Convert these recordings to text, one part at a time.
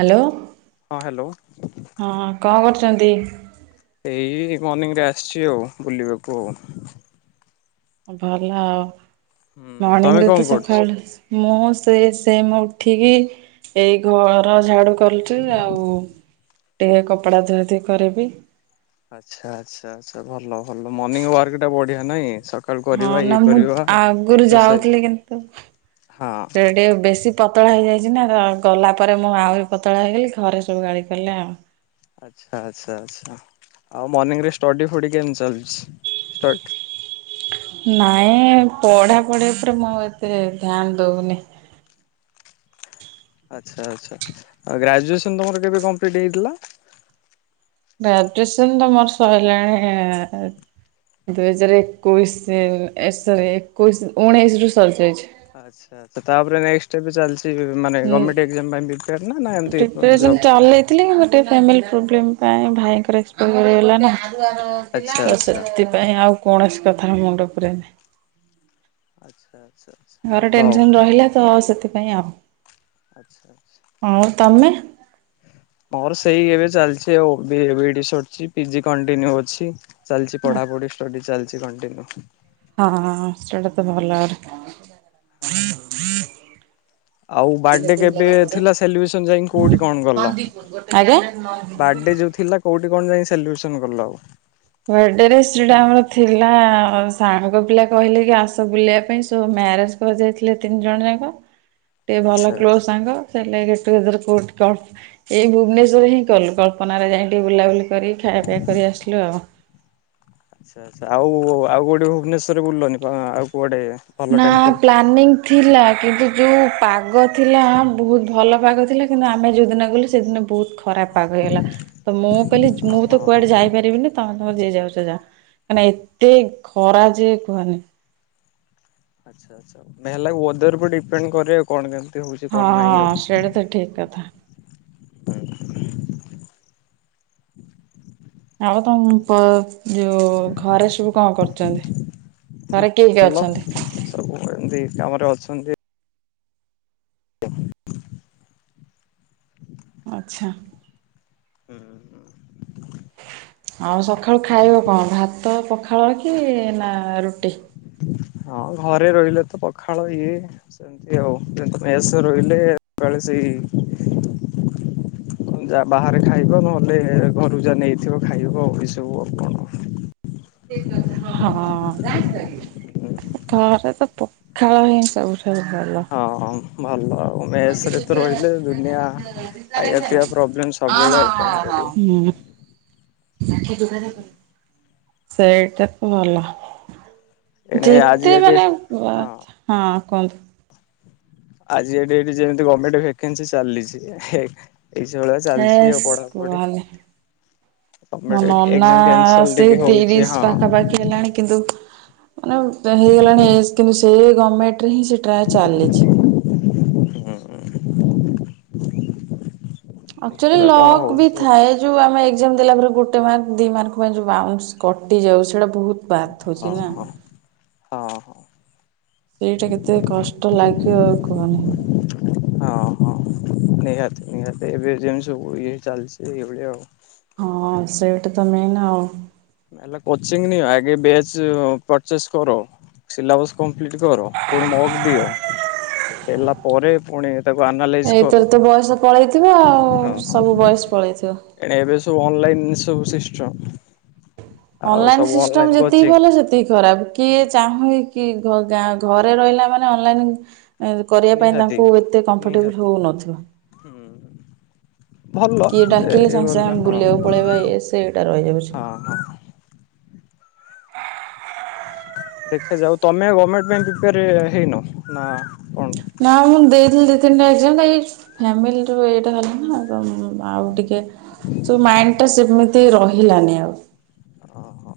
Hello ହଁ hello ହ କଣ କରୁଛ? ଚନ୍ତି। ଏଇ ମର୍ଣ୍ଣିଂରେ ଆସିଛି ଆଉ ବୁଲିବାକୁ ଆଉ। ଭଲ ଆଉ ହୁଁ ମର୍ଣିଂ ତମେ ରେ ତ କଣ କରୁଛ? ସଖାଳୁ ମୁଁ ରେ ସେ ମୁଁ ଉଠିକି ଏଇ ଘର ଝାଡୁ କରଛିୁ ଆଉ ଟିକେ କପଡା ଧୁଆ ଧୁଇ କରିବି। ଆଚ୍ଛା ଆଚ୍ଛା ଆଚ୍ଛା ଭଲ ଭଲ ମର୍ଣିିଂ ୱାକ ଟା ବଢିଆ ନାଇଁ ସ ହଁ ନା ମୁଁ ଆଗରୁ ଯାଉଥିଲି କିନ୍ତୁ ହଁ ସେ ଟିକେ ବେଶୀ ପତଳା ହେଇଯାଇଛି ନା ଗଲା ପରେ ମୁଁ ଆହୁରି ପତଳା ହେଇଗଲି ଘରେ ସବୁ ଗାଳି କଲେ ଆଉ ଆଚ୍ଛା ଆଚ୍ଛା ଆଛା। ଆଉ ମର୍ଣିଂରେ ଷ୍ଟଡି ଫଡି କେମିତି ଚାଲିଛି ଷ୍ଟଡ ନାଇଁ ପଢା ପଢି ଉପରେ ମୁଁ ଆଉ ଏତେ ଧ୍ୟାନ ଦଉନି। ଆଚ୍ଛା ଆଚ୍ଛା ଆଉ ଗ୍ରାଜୁଏସନ ତମର କେବେ କମ୍ପ୍ଲିଟ ହେଇଥିଲା? ଶଇଲାଣି ଦୁଇ ହଜାରେ ଏକୋଇଶରି ଏ ସାରି ଏକୋଇଶ ଉଣେଇଶି ରୁ ସରି ଯାଇଛି। ଆଛା ଆଛା ତାପରେ ନେଷ୍ଟ ବି ଚାଲିଛି। ମାନେ ହୁଁ ଗମେଣ୍ଟ ଏଜାମ ପାଇଁ ପ୍ରୀପ୍ୟାର ନା ଏମିତି ଜବ? ଫିଲିମ୍ ପାଇଁ ଭାଇଙ୍କର ଅକ୍ସପାରି ହେଇଗଲା ନା ଆଚ୍ଛା ତ ଆଚ୍ଛା ସେଥିପାଇଁ ଆଉ କୌଣସି କଥାରେ ମୁଣ୍ଡପୁରାନି। ଆଚ୍ଛା ଆଚ୍ଛା ଘରେ ଭଲ ଆଉ ଟେନସନ ରହିଲା ତ ସେଥିପାଇଁ ଆଉ ଆଚ୍ଛା। ଆଉ ତମେ? ମୋର ସେଇ ଏବେ ଚାଲିଛି ଆଉ ବି ଏ ବି ଡି ସରିଛି ପିଜି କଣ୍ଟିନ୍ୟୁ ଅଛି। ଚାଲିଛି ପଢ଼ାପଢି ଷ୍ଟଡି ଚାଲିଛି କଣ୍ଟିନ୍ୟୁ। ହଁ ସେଇଟା ତ ଭଲରେ। ହଁ। ଆଉ ବାର୍ଡେ କେବେ ଥିଲା ସେଲିବ୍ରେସନ ଯାଇଁ କୋଉଠି କଣ କଲ ଆଜ୍ଞା। ବାର୍ଡ଼େ ଯୋଉ ଥିଲା କୋଉଠି କଣ ଯାଇଁ ସେଲିବେସନ୍ କଲ ଆଉ। ବାର୍ଡେରେ ଶ୍ରିଡ଼ା ଆମର ଥିଲା ସାଙ୍ଗ ପିଲା କହିଲେ କି ଆସ ବୁଲିବା ପାଇଁ ସୋ ମ୍ୟା ମ୍ୟାରେଜ କରିଯାଇଥିଲେ ତିନି ଜଣ ଯାକ ଟିକେ ଆଚ୍ଛା ଭଲ କ୍ଲୋଜ ଆଚ୍ଛା ସାଙ୍ଗ ସେଇଥିଲାଗି କ୍ଲୋଜ୍ ରେ କୋଟ କଲ୍ଫ ଏଇ ଭୁବନେଶ୍ୱର ହିଁ କଲୁ କଳ୍ପନାରେ ଯାଇ ଟିକେ ବୁଲାବୁଲି କରିକି ଖାଇବା ପିଇବା କରି ଆସିଲୁ ଆଉ। ଆଚ୍ଛା ଆଚ୍ଛା ଆଉ ଆଉ କୋଠି ଭୁବନେଶ୍ଵରରେ ବୁଲିଲନି କଣ ଆଉ କୁଆଡେ? ଭଲ ନା ଟେମ୍ପଲ ପ୍ଲାନିଂ ଥିଲା। କିନ୍ତୁ ଯୋଉ ପାଗ ଥିଲା ବହୁତ ଭଲ ପାଗ ଥିଲା କିନ୍ତୁ ଆମେ ଯୋଉଦିନ ଗଲୁ ସେଦିନ ବହୁତ ଖ ଖରାପ ପାଗ ହେଇଗଲା ତ ମୁଁ କହିଲି ହଁ ମୁଁ ତ ହଁ ହଁ। କୁଆଡେ ଯାଇପାରିବିନି ତମେ ତମେ ଯିଏ ଯାଉଛ ଯା ମାନେ ଏତେ ଖରା ଯେ କୁହନି? ଆଚ୍ଛା ଆଚ୍ଛା, ମେ ହେଲା ୱେଦର ଡିପେଣ୍ଡ କରେ ଆ କଣ କେମିତି? ହଉଛି ହଁ କଣ ନାହିଁ ଆଉ। ସେଇଟା ତ ଠିକ କଥା ହ ଆଉ ତମ ପ ଯୋଉ ଘରେ ସବୁ କଣ କରୁଛନ୍ତି ଘରେ କିଏ କିଏ ଭଲ ଅଛନ୍ତି? ସବୁ ଏମିତି କାମରେ ଅଛନ୍ତି। ଆଚ୍ଛା [inaudible] ଆଉ ସକାଳୁ ଖାଇବ କଣ ଭାତ ପଖାଳ କି ନା ରୁଟି ହଁ ଘରେ ରହିଲେ ତ ପଖାଳ ଇଏ ସେମିତି ଆଉମ ମେସ ରହିଲେ ସେଇ ଯା ବାହାରେ ଖାଇବ ନହେଲେ ଘରୁ ଯାହା ନେଇଥିବ ଖାଇବ ଆଉ ଏ ସବୁ ଆଉ କଣ ଠିକ କଥା ହଁ ହଁ ହଁ ଘରେ ତ ପଖାଳ ହିଁ ସବୁଠୁ ଭଲ ହଁ ଭଲ ଆଉ ମେସରେ ତ ରହିଲେ ଦୁନିଆ ଖାଇବା ପିଇବା ପ୍ରୋବ୍ଲେମ୍ ସବୁବେଳେ ଆଉ କଣ କରିବି? ହୁଁ [inaudible] ସେଇଟା ତ ଭଲ। ଏଣେ ଆଜି ଯେତେ ଏଠି ମାନେ ବା ହଁ ହଁ କୁହନ୍ତୁ? ଆଜି କା ଡେଟ୍ ରେ ଯେମିତି ଗମେଣ୍ଟ ଭକେନ୍ସି ଚାଲିଛି ହେ ହେସ୍ କୁହନି ମୋ ଗଭର୍ଣ୍ଣମେଣ୍ଟ ନନା ଏକ୍ଜାମ କ୍ୟାନସଲ ସେ ଟିକେ ହଉଛି ତିରିସି ପାଖାପାଖି ହେଲାଣି କିନ୍ତୁ ମାନେ ହେଇଗଲାଣି ଏଜ୍ କିନ୍ତୁ ସେ ଗମେଣ୍ଟରେ ହିଁ ସେ ଟ୍ରାଏ ଚାଲିଛି। [unintelligible] ଆକଚୁଲି ଦେଖିବା କଣ ଲକ୍ ବି ହଉଛି ଆଉ ଥାଏ ଯୋଉ ଆମେ ଯେମିତି ଦେଲା ପରେ ଗୋଟେ ମାର୍କ ଦି ମାର୍କ ପାଇଁ ଯୋଉ ବାଉନ୍ସ କଟି ଯାଉ ସେଟା ବହୁତ ହଁ ବାଧୁଛି ନା ହଁ। ହଁ ହଁ ସେଇଟା କେତେ କଷ୍ଟ ଲାଗିବ ଆଉ କୁହନି ହଁ ହଁ ନିହାତି ନିହାତି ଏବେ ଯେମିତି ସବୁ ଇଏ ଚାଲଛି ଏଭଳିଆ ଆଉ ହଁ ସେଇଟା ତ ମେନ ଆଉ ଲେ ହେଲା କୋଚିଂ ନିଅ ଆଗେ ବେଚ୍ ପର୍ଚେଜ୍ କର ସିଲାବସ୍ କର ପୁଣି ମଗ ଦିଅ ହେଲା ପରେ ପୁଣି [unintelligible] କର। ଏଥରେ ତ ବୟସ ପଳେଇଥିବ ଆଉ ହଁ ହଁ ସବୁ ବୟସ ପଳେଇଥିବ ଏବେ ଏଣ ସବୁ ଅନଲାଇନ୍ ସବୁ ସିଷ୍ଟମ ଅନଲାଇନ୍ ସିଷ୍ଟମ ଯେତିକି ଭଲ, ସେତିକି ଖରାପ କିଏ ହୁଁ ଚାହୁଁନୀ କି ଗାଁ ଘରେ ରହିଲା ମାନେ ଅନଲାଇନ୍ ଏ କରିବା ପାଇଁ ନିହାତି ତାଙ୍କୁ ଏତେ କମ୍ଫର୍ଟେବୁଲ୍ ନିହାତି ହେଉନଥିବ ହୁଁ। ଭଲ କିଏ ଯେ ଡାକିଲେ ଏଇ ସାଙ୍ଗେ ସାଙ୍ଗେ ଗଲେ, ଆମେ ହଁ ବୁଲିବାକୁ ପଳେଇବା ଇଏ ସିଏ ଏଇଟା ରହିଯାଉଛି। ହଁ ହଁ ଏ [inaudible] ଦେଖାଯାଉ ତମେ ଗଭର୍ଣମେଣ୍ଟ ପାଇଁ ପ୍ରିପେଆର ହେଇନ ନା ନା ମୁଁ ଦେଇଥିଲି ଦି ତିନିଟା ଏକ୍ଜାମ୍ ଏଇ ଫ୍ୟାମିଲି ର ଏଇଟା ହେଲା ନା ଆଉ ଟିକେ ତ ମାଇଣ୍ଡ ଟା ସେମିତି ରହିଲାନି ଆ ହଁ ହଁ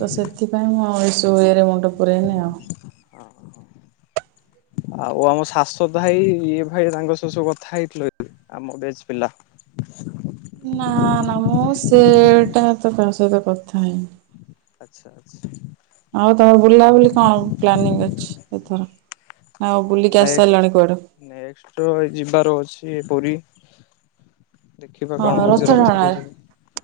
ତ ସେଥିପାଇଁ ମୁଁ ଏସବୁ ୱେ ରେ ମୁଣ୍ଡ ପୁରେଇନି ହଁ। ଆଉ ଆଉ ଆମ ଶାଶ୍ୱତ ଭାଇ, ଇଏ ଭାଇ ତାଙ୍କ ସହ ସବୁ କଥା ହେଇଥିଲ ଆମ ବେଞ୍ଚ ପିଲା ଏଟା ତା ସହିତ କଥା ହେଇନି ଆଚ୍ଛା ଆଚ୍ଛା ଆଉ ତମ ବୁଲାବୁଲି କଣ ପ୍ଲାନିଂ ଅଛି ଏଥର? ଆଉ ବୁଲିକି ଆସି ନେଷ୍ଟ୍ ସାରିଲଣି କୁଆଡେ? ନେଷ୍ଟ୍ ଯିବାର ଅଛି ପୁରୀ। ଦେଖିବା ହଁ କଣ ହଉଛି ରଥ ରାତି ରେ ଟଣାରେ ଯିବୁ।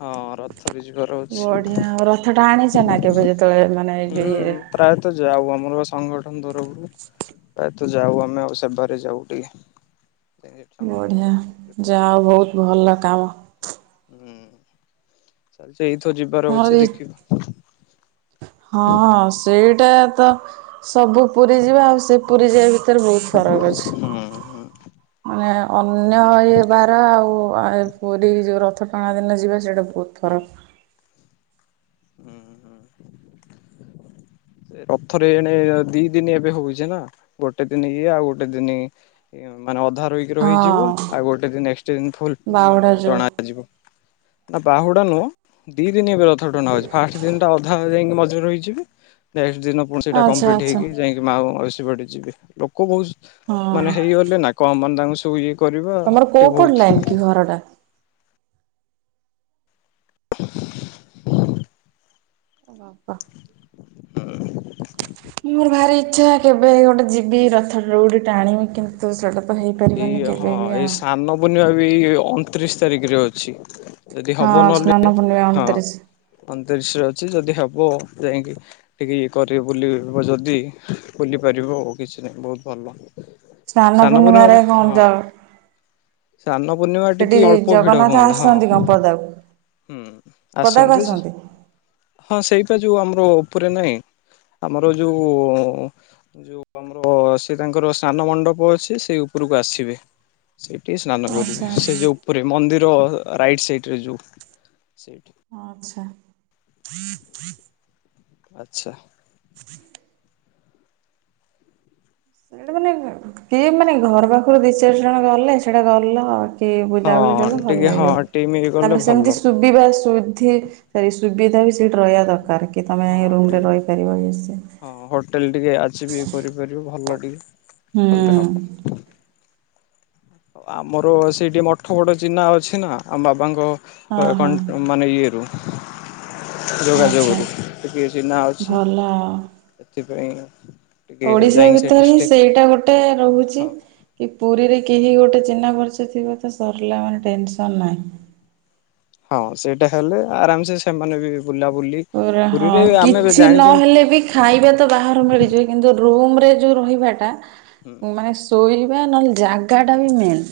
ହଁ ରଥ ରେ ଯିବାର ଅଛି। ବଢିଆ ଆଉ ରଥ ଟାଣିଛ ନା କେବେ ଯେତେବେଳେ ମାନେ ଏଇ ଯୋଉ ହୁଁ ଇଏରେ ପ୍ରାୟ ତ ଯାଆଉ ଆମର ସଂଗଠନ ତରଫରୁ ଯାଉ ଆମେ ପ୍ରାୟତଃ ଯାଉ ଆମେ ଆଉ ସେବାରେ ଯାଉ ଟିକେ। ସଂଗଠନ ବଢିଆ ତରଫରୁ ଟିକେ କରୁ। ଯାଆ ବହୁତ ଭଲ କାମ। ହୁଁ ଚାଲିଛି ଏଇଥର ଯିବାର ଅଛି ଦେଖିବା। ହଁ ହଁ ସେଇଟା ତ ସବୁ ପୁରୀ ଯିବା ଆଉ। ସେ ପୁରୀ ଯିବା ଭିତରେ ବହୁତ ଫରକ କାମ ହୁଁ ହୁଁ ହୁଁ ଅଛି। ଅନ୍ୟ ଏ ବାର ଆଉ ପୁରୀ ଯୋ ରଥ ରଥ ଟଣା ଦିନ ଯିବେ ସେଇଟା ବହୁତ ଫରକ୍। ହୁଁ ହୁଁ। ରଥରେ ଏଣେ ଦିଇ ଦିନ ଏବେ ହଉଛି ନା ଗୋଟେ ଦିନି ଇଏ ଆଉ ଗୋଟେ ଦିନି ମାନେ ଅଧା ରହିକି ରହିଯିବ ହଁ ଆଉ ଗୋଟେ ଦିନ ଏକ୍ସଟେଣ୍ଡ ଫୁଲ୍ ମାନେ ବାହୁଡା ଯୋଉ ଟଣାଯିବ। ବାହୁଡା ନୁହଁ ଦିଇ ଦିନ ଏବେ ରଥ ଟଣା ହଉଛି ଫାଷ୍ଟ ଦିନଟା ଅଧା ଯାଇକି ମଝିରେ ରହିଯିବେ ନେଷ୍ଟ ଦିନ ପୁଣି ସେଇଟା ଆଚ୍ଛା କମ୍ପଲିଟି ଆଚ୍ଛା ହେଇକି ଯାଇକି ମାଉସୀ ମା ସେଇ ବାଟେ ଯିବେ ଲୋକ କହୁଛନ୍ତି ମାନେ ହଁ। ହେଇଗଲେ ନା କମ ମାନେ ତାଙ୍କୁ ସବୁ ଇଏ କରିବା ତମର କୋଉ ଟିକେ ପଟ ଲାଇନ କି ବହୁତ୍ ଘରଟା? ଏ ଗଧ। ହୁଁ। ଇଛା କେବେ ଗୋଟେ ଯିବି ରଥ ଦଅଉଡ ଟାଣିବି କିନ୍ତୁ ସେଇଟା ତ ଏଇ ହେଇପାରିବନି କେବେ ହଁ ବି ଏଇ ଆଉ। ସ୍ନାନ ପୂର୍ଣ୍ଣିମା ବି ଅଣତିରିଶି ତାରିଖରେ ଅଛି। ଯଦି ହଁ ହବ ସ୍ନାନ ନହେଲେ ପୂର୍ଣ୍ଣିମା ହଁ ଅଣତିରିଶ। ଅଣତିରିଶରେ ଅଛି ଯଦି ହବ ବୋ ଯାଇକି ଟିକେ ଇଏ କରିବୁ ବୋଲି ଯଦି ବୁଲିପାରିବ କିଛି ନାହିଁ ବହୁତ ଭଲ। ସ୍ନାନ ପୂର୍ଣ୍ଣିମାରେ କଣ ଯାଅ? ସ୍ନାନ ପୂର୍ଣ୍ଣିମା ଟିକେ ଅଳ୍ପ ଭିଡ ଜଗନ୍ନାଥ ହୁଅନ୍ତା ଆସନ୍ତି କଣ ହଁ। ପଦାକୁ ହୁଁ ପଦାକୁ ଆସନ୍ତୁ ଆସନ୍ତି ହଁ ସେଇଟା ଯୋଉ ଆମର ଉପରେ ନାହିଁ। ଆମର ଯୋଉ ଯୋଉ ଆମର ସେ ତାଙ୍କର ସ୍ନାନ ମଣ୍ଡପ ଅଛି ସେ ଉପରକୁ ବସିବେ ସେଇ ଟିକେ ସ୍ନାନ ଆଚ୍ଛା କରିବେ ସେ ଯୋଉ ଉପରେ ମନ୍ଦିର ରାଇଟ୍ ସାଇଡ ରେ ଯୋଉ ସେଇଠି ହଁ ଆଛା। ଆଚ୍ଛା। ଟୀ ସେଇଟା ମାନେ କିଏ ମାନେ ଘର ପାଖରୁ ଦି ଚାରି ଜଣ ଗଲ ସେଇଟା ଗଲ ଟିଏ ବୁଲାବୁଲି ହଁ କଲ ଭଲ ଟିକେ ହଁ ଲାଗିବ ଟିମ୍ ଇଏ କଲେ ତାପରେ ଭଲ। ସେମିତି ସୁବିଧା ସୁ ଠି ଏଇ ସୁବିଧା ବି ସେଇଠି ରହିବା ଦରକାର କି ତମେ ହଁ ଏ ରୁମ ରେ ଟିକେ ରହିପାରିବ କି ସେ ହଁ ହୋଟେଲ ଟିକେ ଆଚିବି କରିପାରିବ ଭଲ ଟିକେ। ହୁଁ। କଲେ ହବ। ଆମର ସେଠି ମଠ ବଡ ଚିହ୍ନା ଅଛି ନା ଆମ ବାବାଙ୍କ ହଁ କ ହଁ ଆକାଉଣ୍ଟ ମାନେ ଇଏରୁ। ଆଚ୍ଛା ଯୋଗାଯୋଗରୁ ଟିକଏ ଚିହ୍ନା ଅଛି ଭଲ ଆଉ। ଏଥିପାଇଁ ଓଡିଶା ଭିତରେ ହିଁ ସେଇଟା ଗୋଟେ ରହୁଛି ହଁ କି ପୁରୀରେ କେହି ଗୋଟେ ଚିହ୍ନା ପରିଚିତ ଥିବ ତ ସରିଲା ମାନେ ଟେନସନ ନାହିଁ। ହଁ ସେଇଟା ହେଲେ ଆରାମ ସେ ସେମାନେ ବି ବୁଲାବୁଲି ପୁରା ହଁ ପୁରୀରେ ଆମେ କିଛି ଜାଣିଛନ୍ତି ନହେଲେ ବି ଖାଇବା ତ ବାହାରୁ ମିଳିଯିବ କିନ୍ତୁ ରୁମ୍ ଯୋଉ ରହିବାଟା ହୁଁ ମାନେ ଶୋଇବା ନହେଲେ ଜାଗା ଟା ବି ମେନ୍।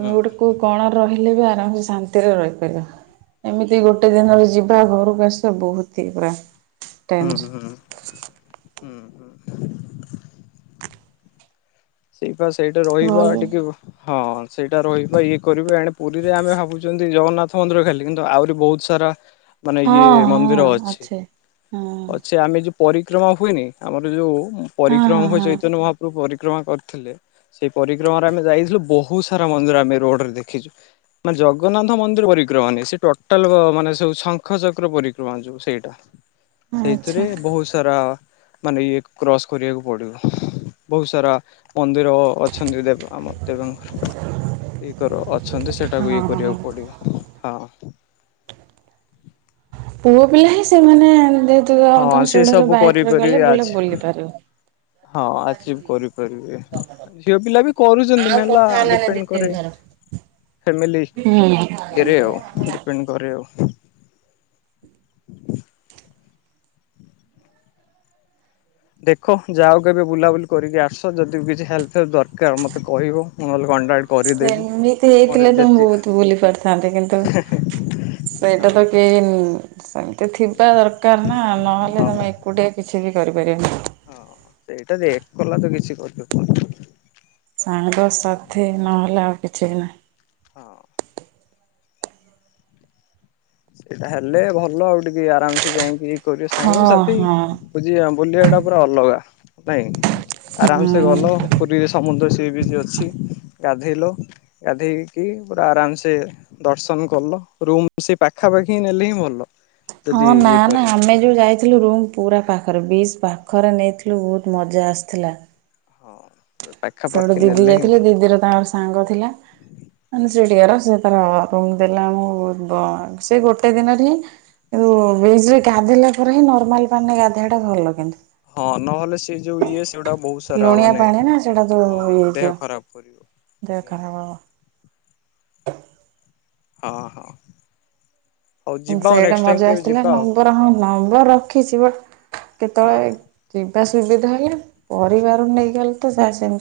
ହୁଁ ଗୁଟେ ହୁଁ କୋଉ କଣ ରହିଲେ ବି ଆରାମସେ ଶାନ୍ତିରେ ରହିପାରିବା। ଏମିତି ଗୋଟେ ଦିନରେ ଯିବା ଘରକୁ ଆସିବା ବହତି ହିଁ ପୁରା ହୁଁ ହୁଁ ଟେନସନ୍। ହୁଁ ହୁଁ ହୁଁ। ସେଇଟା ରହିବା ଭଲ ଟିକେ ହଁ ସେଇଟା ରହିବା ଇଏ କରିବା ଏଣେ ପୁରୀରେ ଆମେ ଭାବୁଚନ୍ତି ଜଗନ୍ନାଥ ମନ୍ଦିର ଖାଲି କିନ୍ତୁ ଆହୁରି ବହୁତ ସାରା ମାନେ ଇଏ ହଁ ମନ୍ଦିର ହଁ ଅଛି। ହଁ ଅଛି ହଁ ଆମେ ଯୋଉ ପରିକ୍ରମା ହୁଏନି ଆମର ଯୋଉ ପରିକ୍ରମା ହଁ ହୁଏ ହଁ ଚୈତନ୍ୟ ମହାପ୍ରଭୁ ପରିକ୍ରମା କରି ଥିଲେ ସେଇ ପରିକ୍ରମାରେ ଆମେ ଯାଇଥିଲୁ ବହୁତ ସାରା ମନ୍ଦିର ଆମେ ରୋଡରେ ଦେଖିଛୁ। ମାନେ ଜଗନ୍ନାଥ ମନ୍ଦିର ପରିକ୍ରମା ନେଇ ସେ ଟୋଟାଲ ମାନେ ସବୁ ଶଙ୍ଖ ଚକ୍ର ପରିକ୍ରମା ଯୋଉ ସେଇଟା। ସେଇଥିରେ ଆଚ୍ଛା। ବହୁତ ସାରା ମାନେ ଇଏ କ୍ରସ୍ କରିବାକୁ ପଡିବ। ବହୁତ ସାରା ମନ୍ଦିର ଅଛନ୍ତି ଦେବ ଆମ ଦେବାଙ୍କର। ଇଏ କର ଅଛନ୍ତି ସେଟାକୁ ଇଏ ହଁ କରିବାକୁ ପଡିବ ହଁ। [inaudible] ପୁଅ ପିଲା ହିଁ ସେମାନେ ଯେହେତୁ ଆଉ ହଁ ତମେ ସେ ସେଗୁଡା ସବୁ ବାଇକରେ ଗଲେ କରିପାରିବେ ବୁଲ ଆଜି ବୁଲି ପାରିବ। ହଁ ଆଚିଭ କରିପାରିବେ। ଝିଅ ପିଲା ବି କରୁଚନ୍ତି ମେନ ହେଲା ଡିପେଣ୍ଡ କରେ ଫ୍ୟାମିଲି ଇଏରେ ଆଉ ଡିପେଣ୍ଡ କରେ ଆଉ। [inaudible] ଦେଖ ଯାଉ କେବେ ବୁଲାବୁଲି କରିକି ଆସ। ଯଦି ବି କିଛି ହେଲ୍ପ ଦରକାର ମତେ କହିବ ମୁଁ ନହେଲେ କଣ୍ଟାକ୍ଟ କରିଦେବି। ସେମିତି ମୋର ହେଇଥିଲେ ବି ତ ମୁଁ ଯେତେ ବହୁତ ବୁଲି ପାରିଥାନ୍ତି କିନ୍ତୁ [inaudible] ସେଇଟା ତ କେହି ସେମିତି ଥିବା ଦରକାର ନା ନହେଲେ ହଁ ତମେ ଏକୁଟିଆ କିଛି ବି କରିବ ହଁ ସେଇଟା ଯେ ଏକ କଲା ତ କିଛି କରିପାରିବନି। ସାଙ୍ଗସାଥି ନହେଲେ ଆଉ କିଛି ବି ନାହିଁ। ହଁ। ସେଇଟା ହେଲେ ଭଲ ଆଉ ଟିକେ ଆରାମସେ ଯାଇଁକି ତୋର ଯୋଉ ହଁ ସାଙ୍ଗସାଥି ହଁ ବୁଝି ବୁଲିବାଟା ପୁରା ଅଲଗା ନାଇଁ। ଆରାମସେ ଗଲ ହୁଁ। ପୁରୀରେ ସମୁଦ୍ର ସିଏ ବିଚ୍ ଅଛି। ଗାଧେଇଲ ଗାଧେଇକି ପୁରା ଆରାମସେ ଦର୍ଶନ କଲ। ରୁମ୍ ସେ ପାଖାପାଖି ନେଲେ ହିଁ ଭଲ। ହଁ ଯଦି ନା ଇଏ ନା କରିବ ଆମେ ଯୋଉ ଯାଇଥିଲୁ ରୁମ୍ ପୁରା ପାଖରେ ବିଚ୍ ପାଖରେ ନେଇଥିଲୁ ବହୁତ ମଜା ଆସିଥିଲା। ହଁ। ସେ ଗୋଟେ ପାଖାପାଖି ଦିଦି ନେଲେ ହିଁ ଯାଇଥିଲେ ଭଲ। ଦିଦିର ତାଙ୍କର ସାଙ୍ଗ ଥିଲା। ମାନେ ସେ ଦିଅର ସେ ତାର ରୁମ ଦେଲା ଆମକୁ ସେ ଗୋଟେ ଦିନରେ ହିଁ ବିଚରେ ଗାଧେଇଲା ପରେ ହିଁ ନର୍ମାଲ ପାଣିରେ ଗାଧେଇବାଟା ଭଲ କିନ୍ତୁ। ହଁ ନହେଲେ ସେ ଯୋଉ ଇଏ ସେଗୁଡା ବହୁତ ସାରା ଲୁଣିଆ ମାନେ ପାଣି ନା ସେଗୁଡ଼ା ସବୁ ହଁ ଇଏ ଦେହ ହେଇଯିବ। ଖରାପ କରିବ। ଦେହ ଖରାପ ହବ। ହଁ ହଁ। ହଉ ଯିବା ଆଉ ସେଇଟା ନେକ୍ସଟ୍ ଟାଇମ୍ ମଜା କେବେ ଆସିଥିଲା ଯିବା ଆଉ ନମ୍ବର ହଁ ନମ୍ବର ରଖିଚି ବଟ୍ ହଁ କେତବଳେ ହଁ। ଯିବା ସୁବିଧା ହେଲେ ପରିବାର ନେଇଗଲେ ତ ସେ ସେମି